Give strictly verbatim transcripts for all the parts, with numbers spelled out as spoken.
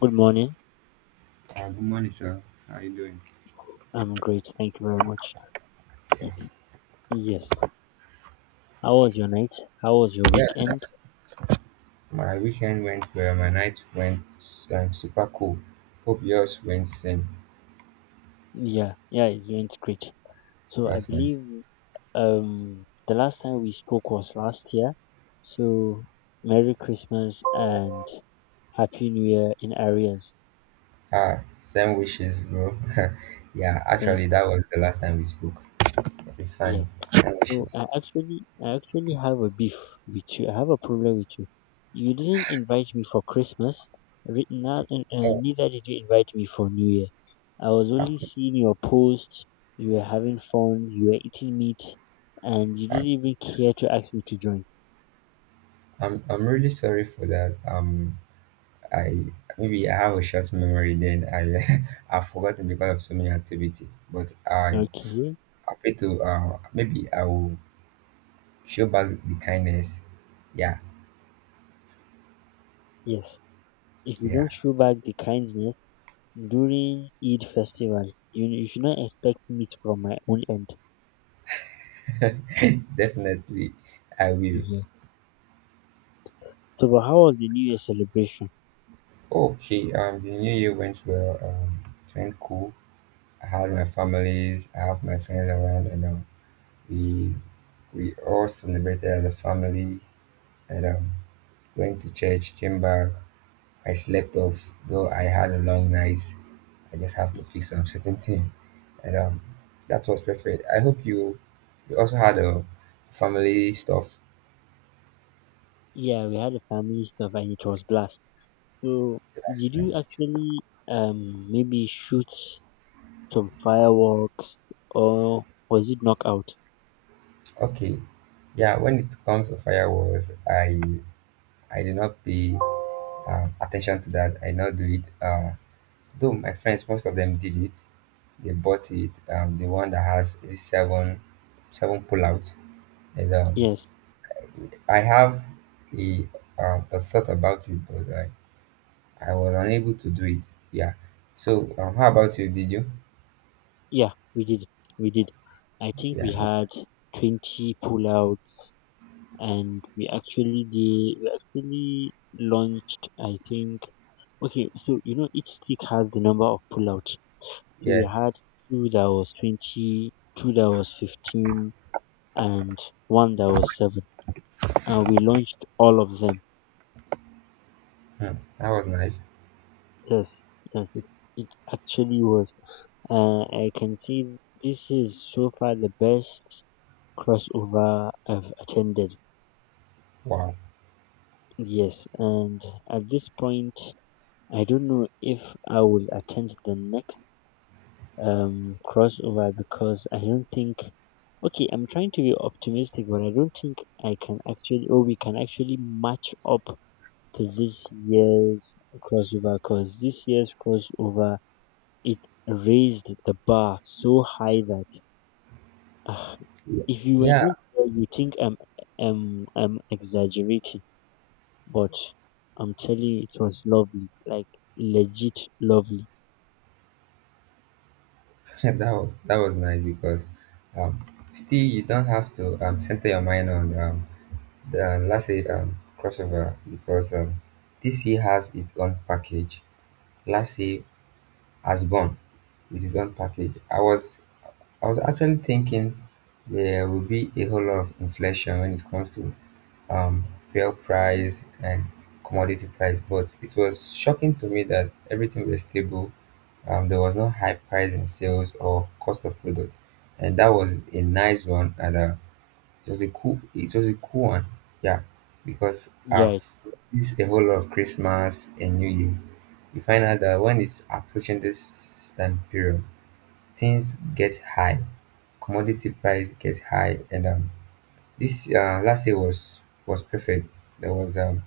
Good morning. Uh, good morning, sir. How are you doing? I'm great. Thank you very much. Y- y- Yes. How was your night? How was your weekend? My weekend went well, my night went um, super cool. Hope yours went same. Yeah, yeah, it went great. So I That's fine. believe um the last time we spoke was last year. So Merry Christmas and Happy New Year in areas. Ah, same wishes, bro. Yeah, Thank actually, you. that was the last time we spoke. But it's fine. Yes. Same So I wishes. actually, I actually have a beef with you. I have a problem with you. You didn't invite me for Christmas. Re- Not, and, uh, Oh, Neither did you invite me for New Year. I was I, only seeing your posts. You were having fun. You were eating meat, and you I, didn't even care to ask me to join. I'm, I'm really sorry for that. Um, I maybe I have a short memory. Then I I've forgotten because of so many activity. But I Okay. I pray to uh maybe I will show back the kindness. Yeah, Yes. If you don't yeah. show back the kindness during Eid festival, you, you should not expect meat from my own end. Definitely, I will. Yeah. So, but how was the New Year celebration? Okay, um, the new year went well. Um, it went cool. I had my families, I have my friends around, and um, we we all celebrated as a family. And um, went to church, came back. I slept off, though I had a long night. I just have to fix some certain things, and um, that was perfect. I hope you you also had a family stuff. Yeah, we had a family stuff and it was blast. So That's did fine. you actually um maybe shoot some fireworks or was it knockout? Okay, yeah. When it comes to fireworks, I I did not pay um, attention to that. I did not do it. Uh, though my friends, most of them did it. They bought it. Um, the one that has a seven, seven pullout. And um, Yes. I have a, um, a thought about it, but I, I was unable to do it. Yeah. So um, how about you? Did you? Yeah, we did. We did. I think we Yeah. that's- had Right. twenty pullouts and we actually did we actually launched, I think. Okay, so you know each stick has the number of pullouts. So we Yes. had two that was twenty, two that was fifteen, and one that was seven, and we launched all of them. Hmm. That was nice. Yes, yes, it, it actually was. Uh, I can see this is so far the best crossover I've attended. Wow. Yes, and at this point, I don't know if I will attend the next um crossover because I don't think. Okay, I'm trying to be optimistic, but I don't think I can actually, or we can actually match up to this year's crossover, because this year's crossover, it raised the bar so high that ah, Yeah. if you were Yeah. not there, you think I'm, I'm, I'm exaggerating. But I'm telling you, it was lovely, like legit lovely. that was that was nice because um, still you don't have to um, center your mind on um, than let um, crossover, because um, D C has its own package. Let's say Asborn with its own package. I was I was actually thinking there will be a whole lot of inflation when it comes to um, fuel price and commodity price, but it was shocking to me that everything was stable. Um, there was no high price in sales or cost of product, and that was a nice one. And uh, it was a cool it was a cool one. Yeah. Because I've Yeah, missed a whole lot of Christmas and New Year. You find out that when it's approaching this time period, things get high. Commodity price get high, and um this uh last year was was perfect. There was um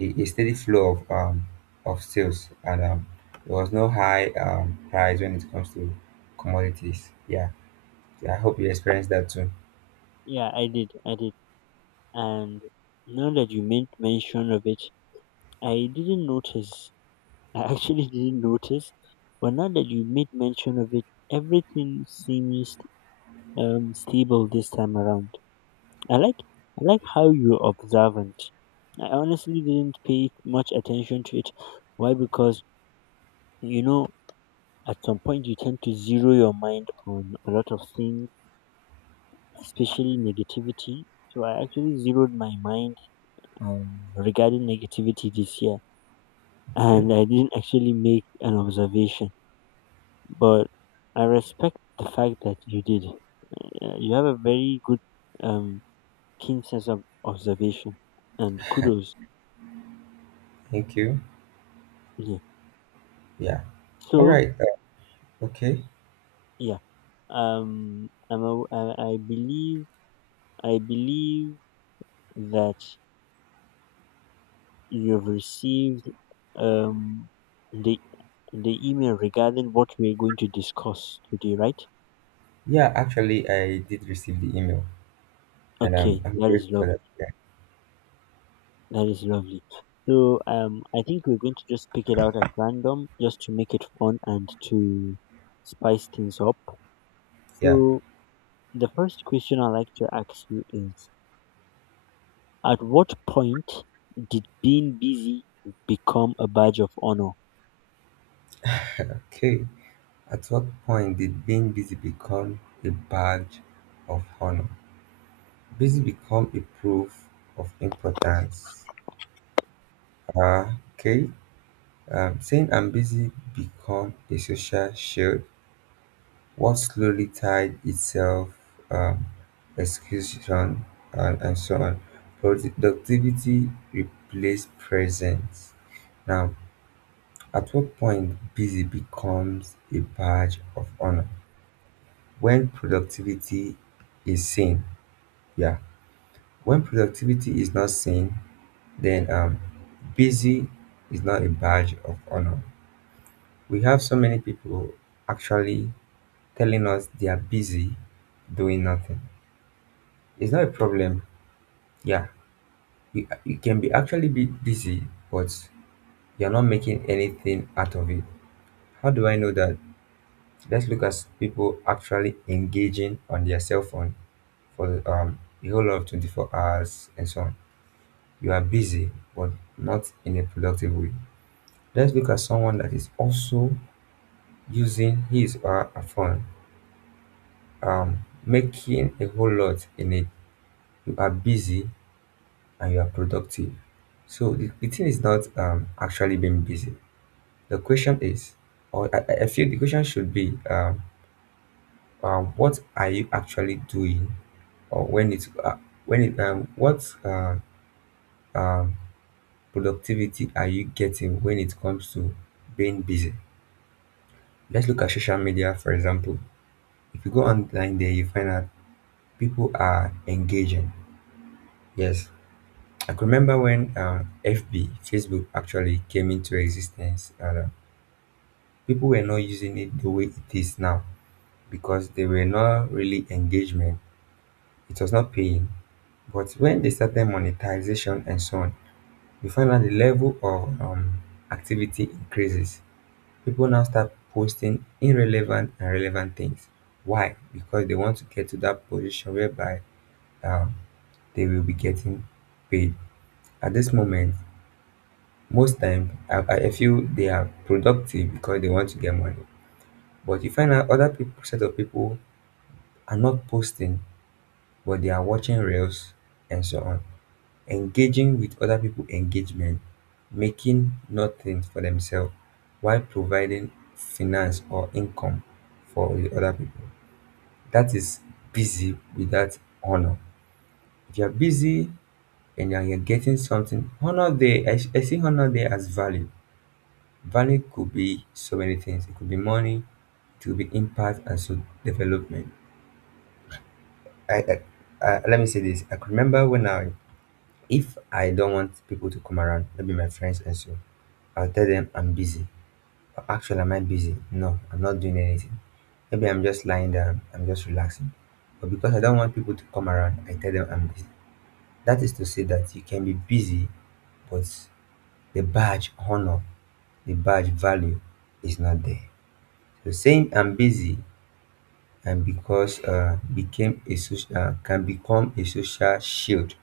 a, a steady flow of um of sales, and um there was no high um price when it comes to commodities. Yeah. Yeah, I hope you experience that too. yeah, I did, I did. And now that you made mention of it, I didn't notice. I actually didn't notice. But now that you made mention of it, everything seems um, stable this time around. I like I like how you're observant. I honestly didn't pay much attention to it. Why? Because you know, at some point you tend to zero your mind on a lot of things, especially negativity. So I actually zeroed my mind um, regarding negativity this year, Okay. and I didn't actually make an observation. But I respect the fact that you did. Uh, you have a very good, um, keen sense of observation, and kudos. Thank you. Yeah. Yeah. All So right. Uh, okay. yeah. Um, I'm a, I, I believe I believe that you've received um the the email regarding what we're going to discuss today, right? Yeah, actually, I did receive the email, and I'm, Okay, I'm that is grateful for love. that. Yeah. That is lovely. So um, I think we're going to just pick it out at random, just to make it fun and to spice things up. Yeah. So the first question I like to ask you is: at what point did being busy become a badge of honor? Okay. At what point did being busy become a badge of honor? Busy become a proof of importance. Uh, okay. Um, saying I'm busy become a social shield. What slowly tied itself, um, execution, and, and so on. Productivity replaced presence. Now, at what point busy becomes a badge of honor? When productivity is seen, yeah. When productivity is not seen, then um, busy is not a badge of honor. We have so many people actually telling us they are busy doing nothing. It's not a problem, yeah. You, you can be actually be busy, but you're not making anything out of it. How do I know that? Let's look at people actually engaging on their cell phone for um, a whole of twenty-four hours and so on. You are busy, but not in a productive way. Let's look at someone that is also using his or her phone, um, making a whole lot in it. You are busy and you are productive. So the, the thing is not um, actually being busy. The question is, or I, I I feel the question should be, um, um, what are you actually doing, or when it uh, when it um what uh um productivity are you getting when it comes to being busy? Let's look at social media, for example. If you go online there, you find out people are engaging. Yes, I can remember when uh, fb Facebook actually came into existence, and uh, people were not using it the way it is now because they were not really engagement. It was not paying, but when they started monetization and so on, you find that the level of um, activity increases. People now start posting irrelevant and relevant things. Why? Because they want to get to that position whereby um, they will be getting paid. At this moment, most time I, I I feel they are productive because they want to get money. But you find out, other people set of people are not posting, but they are watching reels and so on. Engaging with other people engagement, making nothing for themselves while providing finance or income for the other people. That is busy without honor. If you're busy and you're you're getting something, honor there, I, I see honor there as value. Value could be so many things. It could be money, it could be impact and so development. I, I, I Let me say this. I could remember when I if I don't want people to come around, maybe my friends and so, I'll tell them I'm busy. But actually, am I busy? No, I'm not doing anything. Maybe I'm just lying down, I'm just relaxing. But because I don't want people to come around, I tell them I'm busy. That is to say that you can be busy, but the badge honor, the badge value is not there. So saying I'm busy, and because uh, became a social, uh, can become a social shield,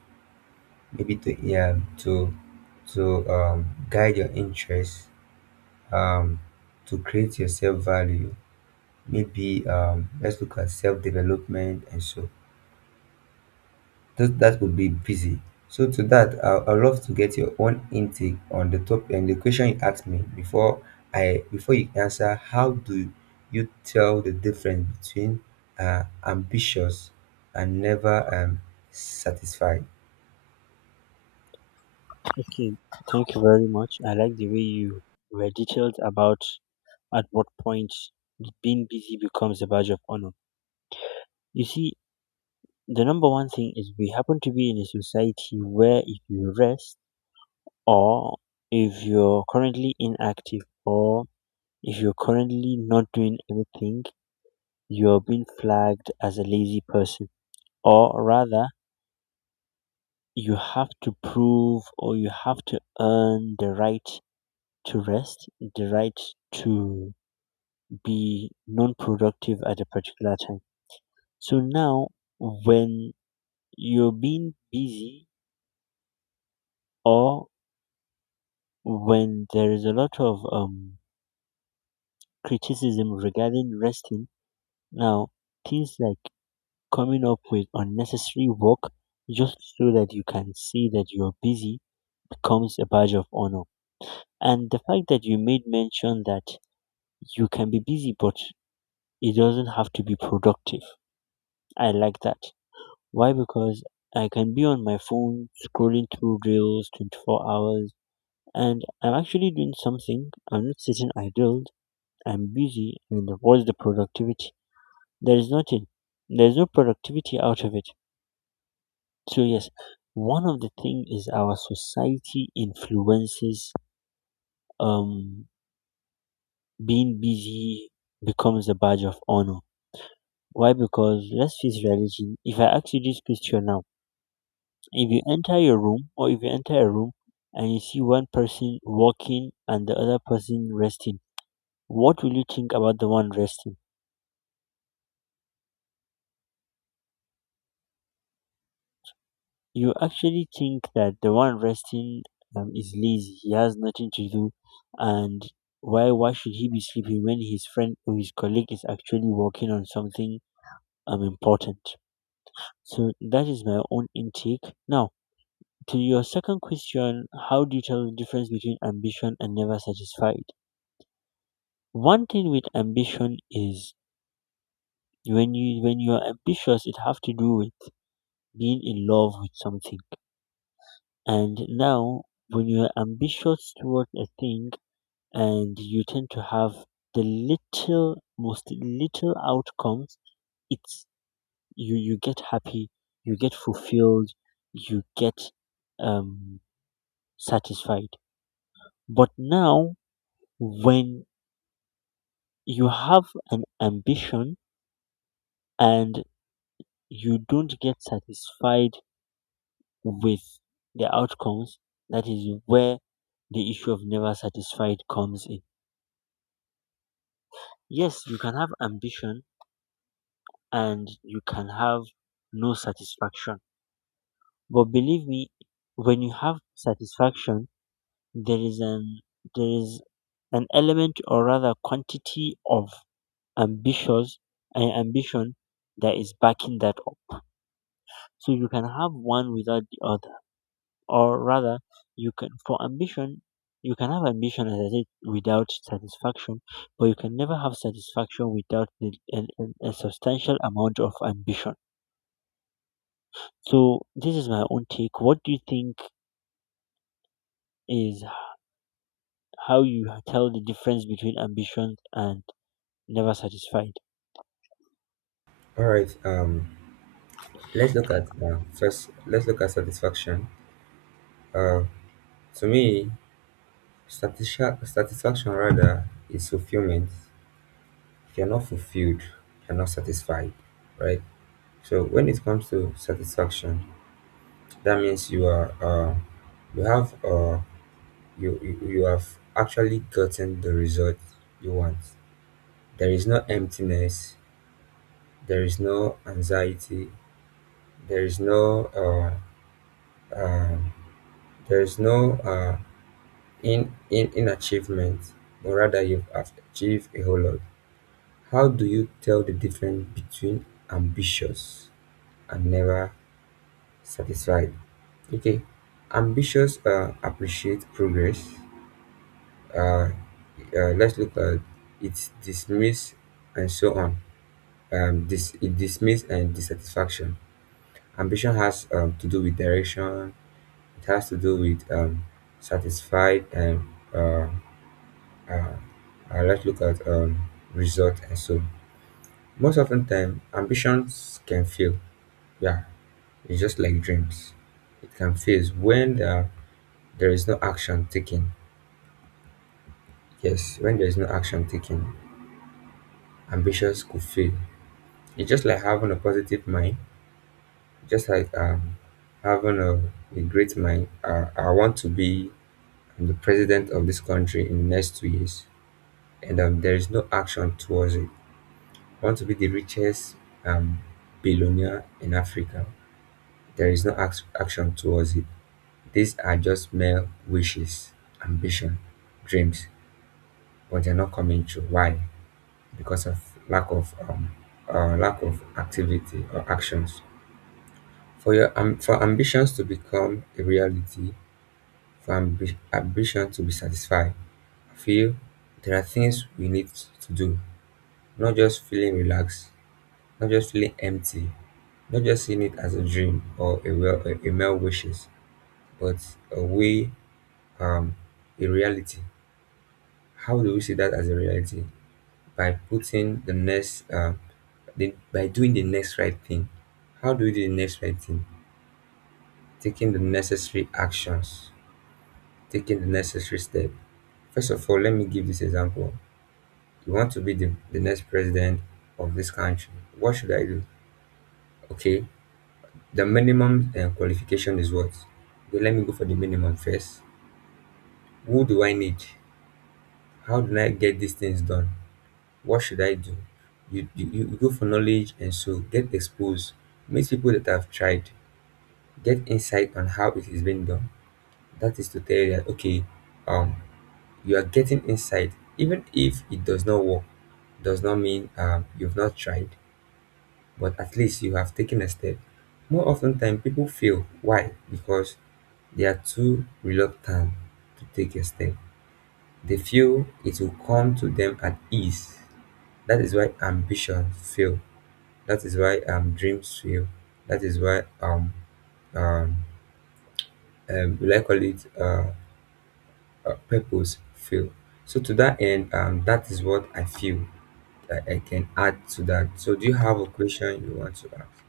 maybe to yeah, to to um, guide your interests, um, to create your self value, maybe um, let's look at self development, and so that, that would be busy. So to that, I, I'd love to get your own intake on the top and the question you asked me before. I Before you answer, how do you tell the difference between uh, ambitious and never um, satisfied? Okay, thank you very much. I like the way you were detailed about at what point being busy becomes a badge of honor. You see, the number one thing is we happen to be in a society where if you rest or if you're currently inactive or if you're currently not doing anything, you're being flagged as a lazy person. Or rather, you have to prove or you have to earn the right to rest, the right to be non-productive at a particular time. So now, when you're being busy or when there is a lot of um, criticism regarding resting, now things like coming up with unnecessary work just so that you can see that you're busy becomes a badge of honor. And the fact that you made mention that you can be busy, but it doesn't have to be productive. I like that. Why? Because I can be on my phone scrolling through reels twenty-four hours and I'm actually doing something. I'm not sitting idle. I'm busy. And what's the productivity? There is nothing. There's no productivity out of it. So yes, one of the thing is our society influences um being busy becomes a badge of honor. Why? Because let's face reality. If I ask you this question now, if you enter your room or if you enter a room and you see one person walking and the other person resting, what will you think about the one resting? You actually think that the one resting um, is lazy, he has nothing to do, and why why should he be sleeping when his friend or his colleague is actually working on something um important? So that is my own intake. Now, to your second question, how do you tell the difference between ambition and never satisfied? One thing with ambition is when you when you are ambitious, it have to do with being in love with something. And now, when you are ambitious towards a thing, and you tend to have the little most little outcomes, it's you you get happy, you get fulfilled, you get um satisfied. But now, when you have an ambition and you don't get satisfied with the outcomes, that is where the issue of never satisfied comes in. Yes, you can have ambition and you can have no satisfaction. But believe me, when you have satisfaction, there is an there is an element or rather quantity of ambitious and ambition that is backing that up. So you can have one without the other, or rather you can for ambition, you can have ambition, as I said, without satisfaction, but you can never have satisfaction without the, an, an, a substantial amount of ambition. So this is my own take. What do you think is h- how you tell the difference between ambition and never satisfied? All right. um Let's look at uh, first. Let's look at satisfaction. Uh, to me, satisfa- satisfaction rather is fulfillment. If you're not fulfilled, you're not satisfied, right? So when it comes to satisfaction, that means you are uh, you have uh, you you you have actually gotten the result you want. There is no emptiness. There is no anxiety. There is no uh, uh, there is no uh, in in in achievement, or rather you've have achieved a whole lot. How do you tell the difference between ambitious and never satisfied? Okay, ambitious uh, appreciate progress, uh, uh, let's look at it dismiss and so on. Um this it dismiss and dissatisfaction. Ambition has um, to do with direction. It has to do with um satisfied, and uh, uh, uh, let's look at um, result and so. Most often time, ambitions can fail. Yeah, it's just like dreams. It can fail when the, there is no action taken. Yes, when there is no action taken, ambitions could fail. It's just like having a positive mind, just like um, having a, a great mind. uh, I want to be the president of this country in the next two years, and um, there is no action towards it. I want to be the richest um, billionaire in Africa. There is no ac- action towards it. These are just mere wishes, ambition, dreams, but they're not coming true. Why? Because of lack of um, uh, lack of activity or actions. For your um, for ambitions to become a reality, for ambi- ambition to be satisfied, I feel there are things we need to do. Not just feeling relaxed, not just feeling empty, not just seeing it as a dream or a, well, a a mere wishes, but a way, um, a reality. How do we see that as a reality? By putting the next, uh, the, by doing the next right thing. How do we do the next right thing? Taking the necessary actions, taking the necessary step. First of all, let me give this example. You want to be the, the next president of this country. What should I do? Okay, the minimum uh, qualification is what? Okay, let me go for the minimum first. Who do I need? How do I get these things done? What should I do? You, you, you go for knowledge and so get exposed, meet people that have tried, get insight on how it is being done. That is to tell you that okay, um, you are getting insight, even if it does not work, does not mean um, you've not tried, but at least you have taken a step. More often than people fail. Why? Because they are too reluctant to take a step. They feel it will come to them at ease. That is why ambition fail. That is why um dreams fail. That is why um um, um will I call it uh, uh purpose fail. So to that end, um that is what I feel that I can add to that. So do you have a question you want to ask?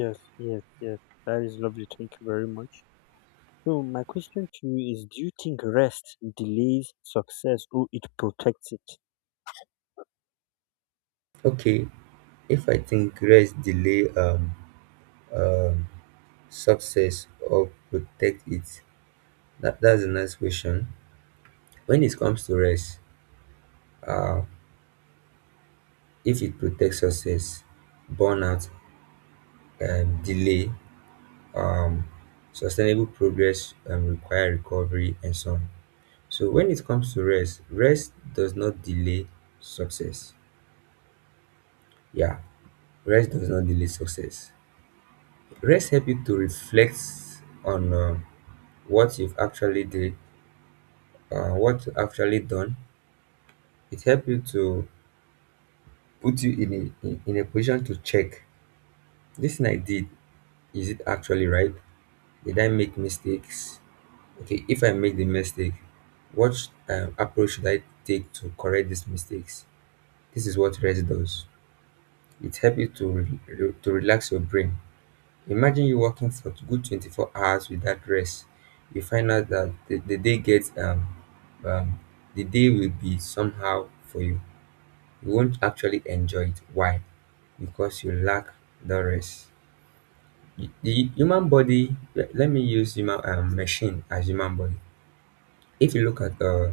Yes yes yes, that is lovely, thank you very much. So my question to you is: do you think rest delays success, or it protects it? Okay, if I think rest delay um, um success or protect it, that, that's a nice question. When it comes to rest, um, if it protects success burnout, um, delay, um, sustainable progress um, require recovery and so on. So when it comes to rest rest does not delay success. Yeah, rest does not delay success. Rest help you to reflect on um, what you've actually did, uh, what you actually done. It help you to put you in a in, in a position to check, this thing I did, is it actually right? Did I make mistakes? Okay, if I make the mistake, what um, approach should I take to correct these mistakes? This is what rest does. It helps you to re- re- to relax your brain. Imagine you working for good twenty-four hours without rest. You find out that the, the day gets um, um the day will be somehow for you. You won't actually enjoy it. Why? Because you lack the rest. The the human body. Let let me use human um, machine as human body. If you look at uh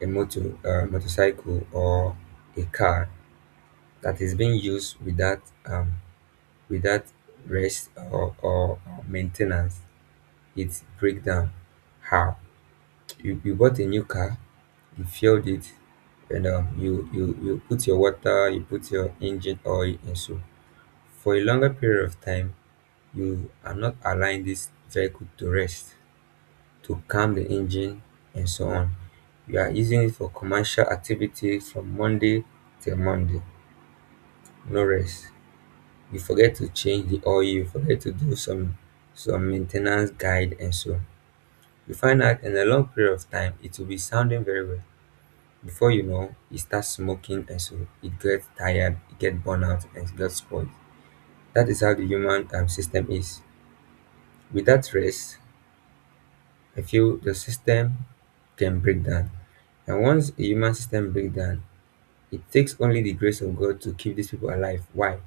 a motor, a motorcycle, or a car that is being used without um, without rest, or, or or maintenance, it break down. How, you, you bought a new car, you fueled it, and um, you, you you put your water, you put your engine oil, and so for a longer period of time, you are not allowing this vehicle to rest, to calm the engine and so on. You are using it for commercial activity from Monday till Monday. No rest. You forget to change the oil, you forget to do some some maintenance guide and so. You find out in a long period of time it will be sounding very well. Before you know, it starts smoking and so it gets tired, it gets burnout and it gets spoiled. That is how the human um, system is. Without rest, I feel the system can break down. And once a human system breaks down, it takes only the grace of God to keep these people alive. Why?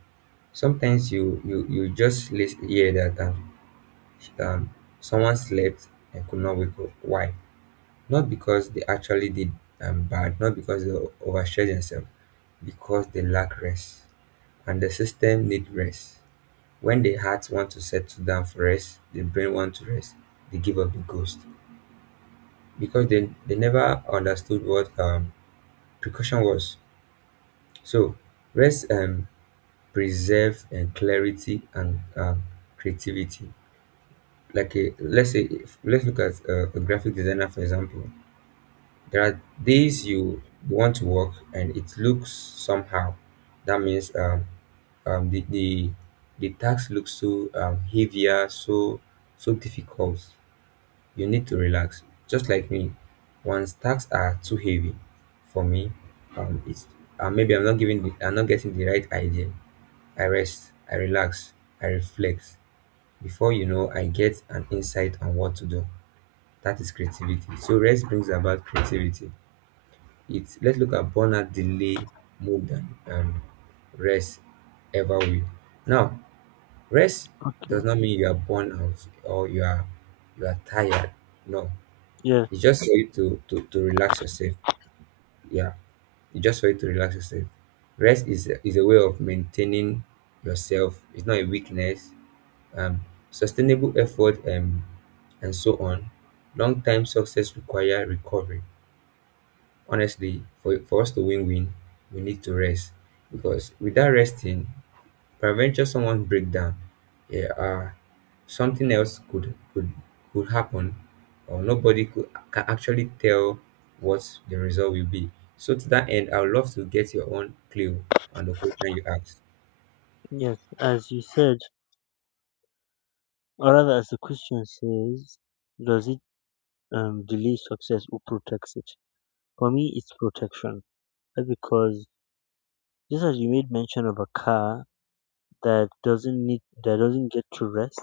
Sometimes you you you just lis- hear that um, um someone slept and could not wake up. Why? Not because they actually did um, bad, not because they overstretched themselves, because they lack rest. And the system need rest. When the heart want to settle down for rest, the brain want to rest, they give up the ghost, because they, they never understood what um, precaution was. So rest um, preserve and clarity and, um, creativity. Like a, let's say if, let's look at uh, a graphic designer for example. There are days you want to work and it looks somehow. That means, um, um, the, the the task looks so um, heavier, so so difficult. You need to relax. Just like me, once tasks are too heavy for me, um, it's uh, maybe I'm not giving the, I'm not getting the right idea. I rest, I relax, I reflect. Before you know, I get an insight on what to do. That is creativity. So rest brings about creativity. It's, let's look at burnout delay more than um, rest ever will. Now, rest does Okay. not mean you are burned out or you are you are tired. No, Yes. it's just for you to to, to relax yourself. Yeah, it's just for you to relax yourself. Rest is a- is a way of maintaining yourself. It's not a weakness. Um, sustainable effort um, and so on. Long time success require recovery. Honestly, for for us to win win, we need to rest, because without resting, peradventure someone break down. Yeah, uh, something else could could could happen, or nobody could can actually tell what the result will be. So to that end, I would love to get your own clue on the question you asked. Yes. As you said, or rather, as the question says, does it um, delay success or protects it? For me, it's protection uh, because, just as you made mention of a car that doesn't need that doesn't get to rest,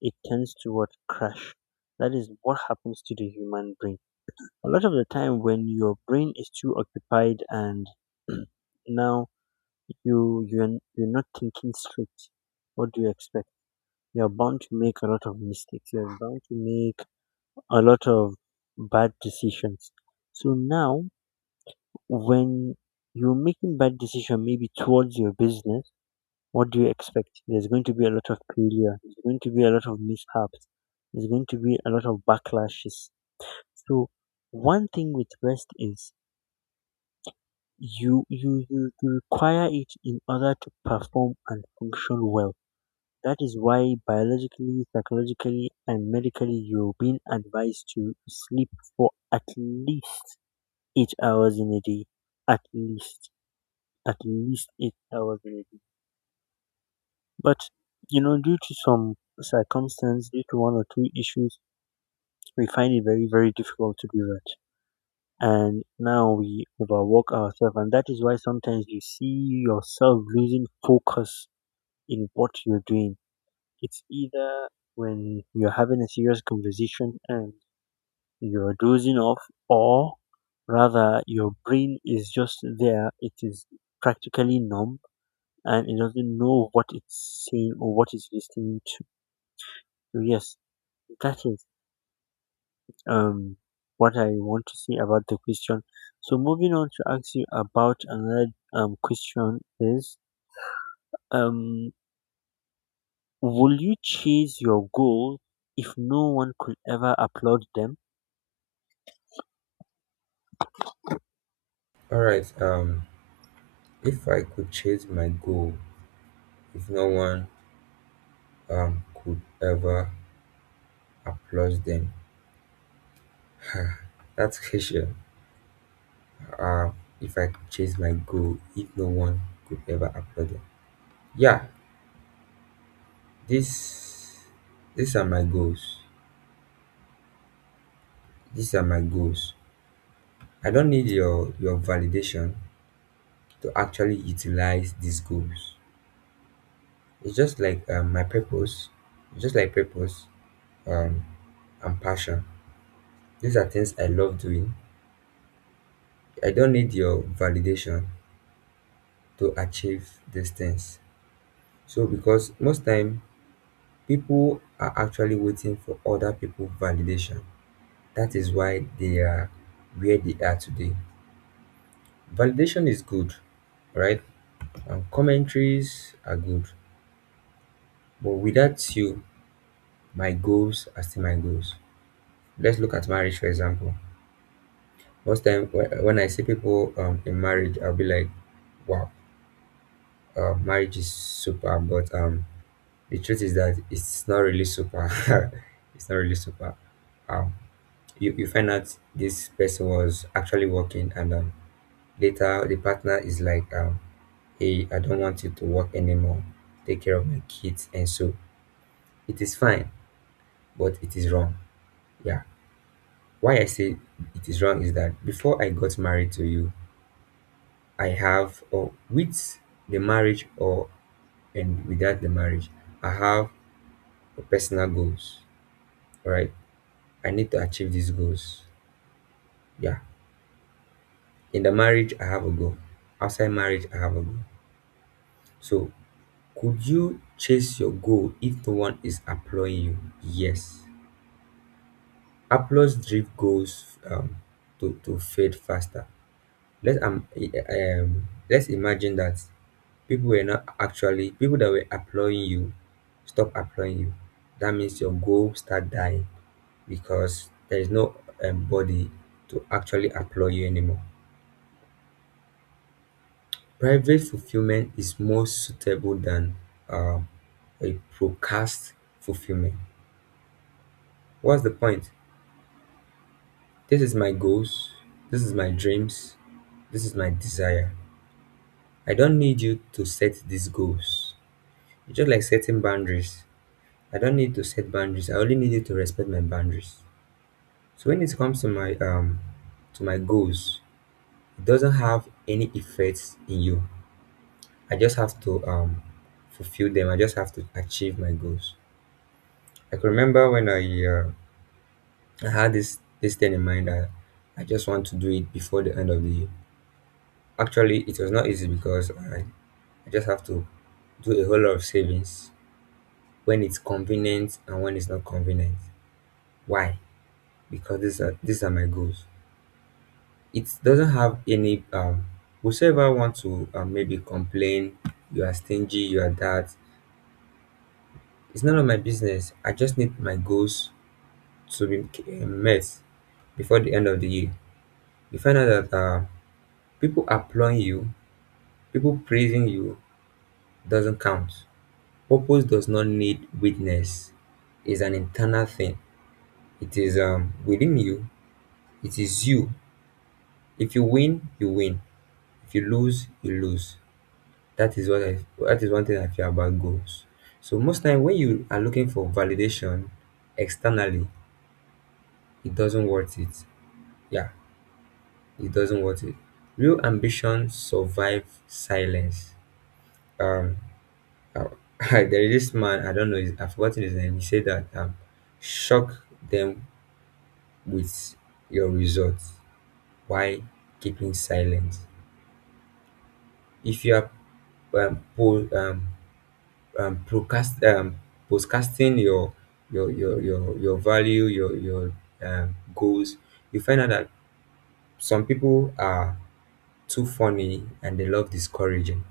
it tends to what crash. That is what happens to the human brain. A lot of the time, when your brain is too occupied and now You you're, you're not thinking straight. What do you expect? You're bound to make a lot of mistakes. You're bound to make a lot of bad decisions. So now, when you're making bad decision, maybe towards your business, what do you expect? There's going to be a lot of failure. There's going to be a lot of mishaps. There's going to be a lot of backlashes. So one thing with rest is you you you, you require it in order to perform and function well. That is why biologically, psychologically, and medically you're being advised to sleep for at least eight hours in a day. At least, at least eight hours in a day. But, you know, due to some circumstance, due to one or two issues, we find it very, very difficult to do that. And now we overwork ourselves. And that is why sometimes you see yourself losing focus in what you're doing. It's either when you're having a serious conversation and you're dozing off, or rather, your brain is just there. It is practically numb and it doesn't know what it's saying or what it's listening to. So, yes, that is um, what I want to say about the question. So, moving on to ask you about another um, question is um, will you chase your goal if no one could ever applaud them? All right. Um, if I could chase my goal, if no one um could ever applaud them, that's question. Uh, if I could chase my goal, if no one could ever applaud them. Yeah, This these are my goals. These are my goals. I don't need your your validation to actually utilize these goals. It's just like um, my purpose, just like purpose um, and passion. These are things I love doing. I don't need your validation to achieve these things. So because most time people are actually waiting for other people validation. That is why they are where they are today. Validation is good, right? And commentaries are good. But without you, my goals are still my goals. Let's look at marriage, for example. Most time whe- when I see people um, in marriage, I'll be like, wow, uh, marriage is super. But um, the truth is that it's not really super. It's not really super. Um, you, you find out this person was actually working and, um, later the partner is like, um, hey, I don't want you to work anymore. Take care of my kids. And so it is fine, but it is wrong. Yeah. Why I say it is wrong is that before I got married to you, I have, or with the marriage or and without the marriage, I have personal goals. All right. I need to achieve these goals. Yeah. In the marriage, I have a goal. Outside marriage, I have a goal. So could you chase your goal if no one is employing you? Yes. Apple's drift goes um, to, to fade faster. Let's um, i- um let's imagine that people were not actually people that were employing you stop employing you. That means your goal start dying because there is no, um, body to actually employ you anymore. Private fulfillment is more suitable than um, a procast fulfillment. What's the point? This is my goals. This is my dreams. This is my desire. I don't need you to set these goals. It's just like setting boundaries. I don't need to set boundaries. I only need you to respect my boundaries. So when it comes to my um to my goals, it doesn't have any effects in you. I just have to um fulfill them. I just have to achieve my goals. I can remember when I, uh, I had this this thing in mind that I just want to do it before the end of the year. Actually, it was not easy because I, I just have to do a whole lot of savings when it's convenient and when it's not convenient. Why? Because these are these are my goals. It doesn't have any um whosoever want to, uh, maybe complain, you are stingy, you are that. It's none of my business. I just need my goals to be, uh, met before the end of the year. You find out that, uh, people applauding you, people praising you doesn't count. Purpose does not need witness. It's an internal thing. It is um within you. It is you. If you win, you win. If you lose, you lose. That is what I that is one thing I feel about goals. So most time when you are looking for validation externally, it doesn't worth it. Yeah, it doesn't worth it. Real ambition survive silence. Um there is this man, I don't know his, I've forgotten his name. He said that, um shock them with your results while keeping silence. If you are um, po- um um, procrast- um, postcasting your your your your your value, your your um, goals, you find out that some people are too funny and they love discouraging.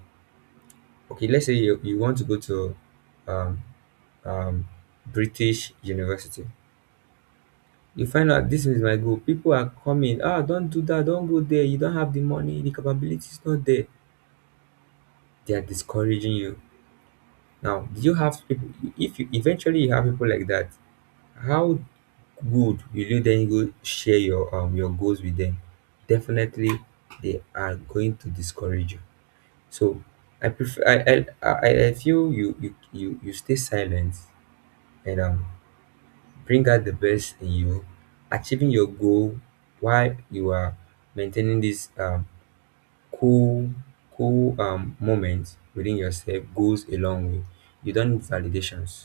Okay, let's say you, you want to go to um, um, British university. You find out this is my goal. People are coming. Ah, don't do that. Don't go there. You don't have the money. The capability is not there. They are discouraging you. Now, do you have people? If you eventually you have people like that, how good will you then go share your um your goals with them? Definitely, they are going to discourage you. So I prefer I I, I I feel you you you you stay silent and um bring out the best in you, achieving your goal while you are maintaining this um cool cool um moment within yourself goes a long way. You don't need validations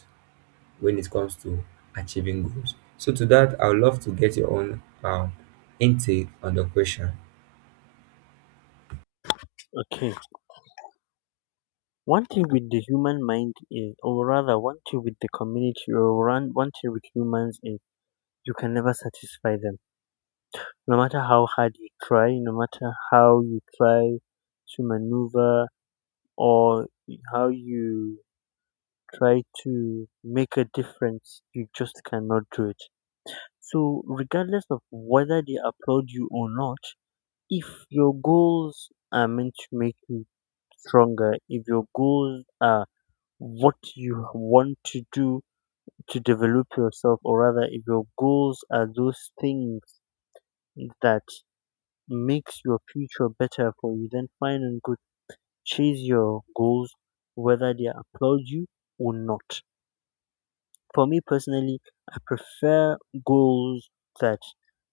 when it comes to achieving goals. So to that, I would love to get your own um intake on the question. Okay. One thing with the human mind is, or rather, one thing with the community, or one, one thing with humans is, you can never satisfy them. No matter how hard you try, no matter how you try to maneuver, or how you try to make a difference, you just cannot do it. So, regardless of whether they applaud you or not, if your goals are meant to make you stronger, if your goals are what you want to do to develop yourself, or rather if your goals are those things that makes your future better for you, then fine and good, chase your goals whether they applaud you or not. For me personally, I prefer goals that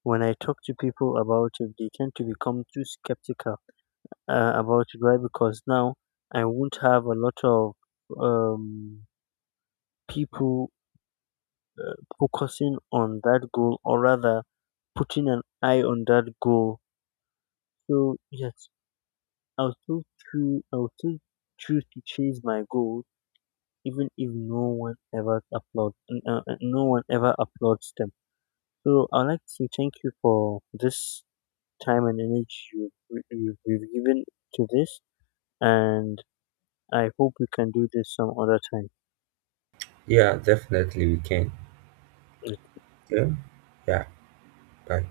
when I talk to people about it they tend to become too skeptical uh, about it. Why? Because now I won't have a lot of um, people focusing on that goal or rather putting an eye on that goal. So yes, I'll still choose I'll still choose to chase my goal even if no one ever applauds uh, uh, no one ever applauds them. So I'd like to say thank you for this time and energy you've, you've you've given to this, and I hope we can do this some other time. Yeah, definitely we can. Yeah, yeah. Bye.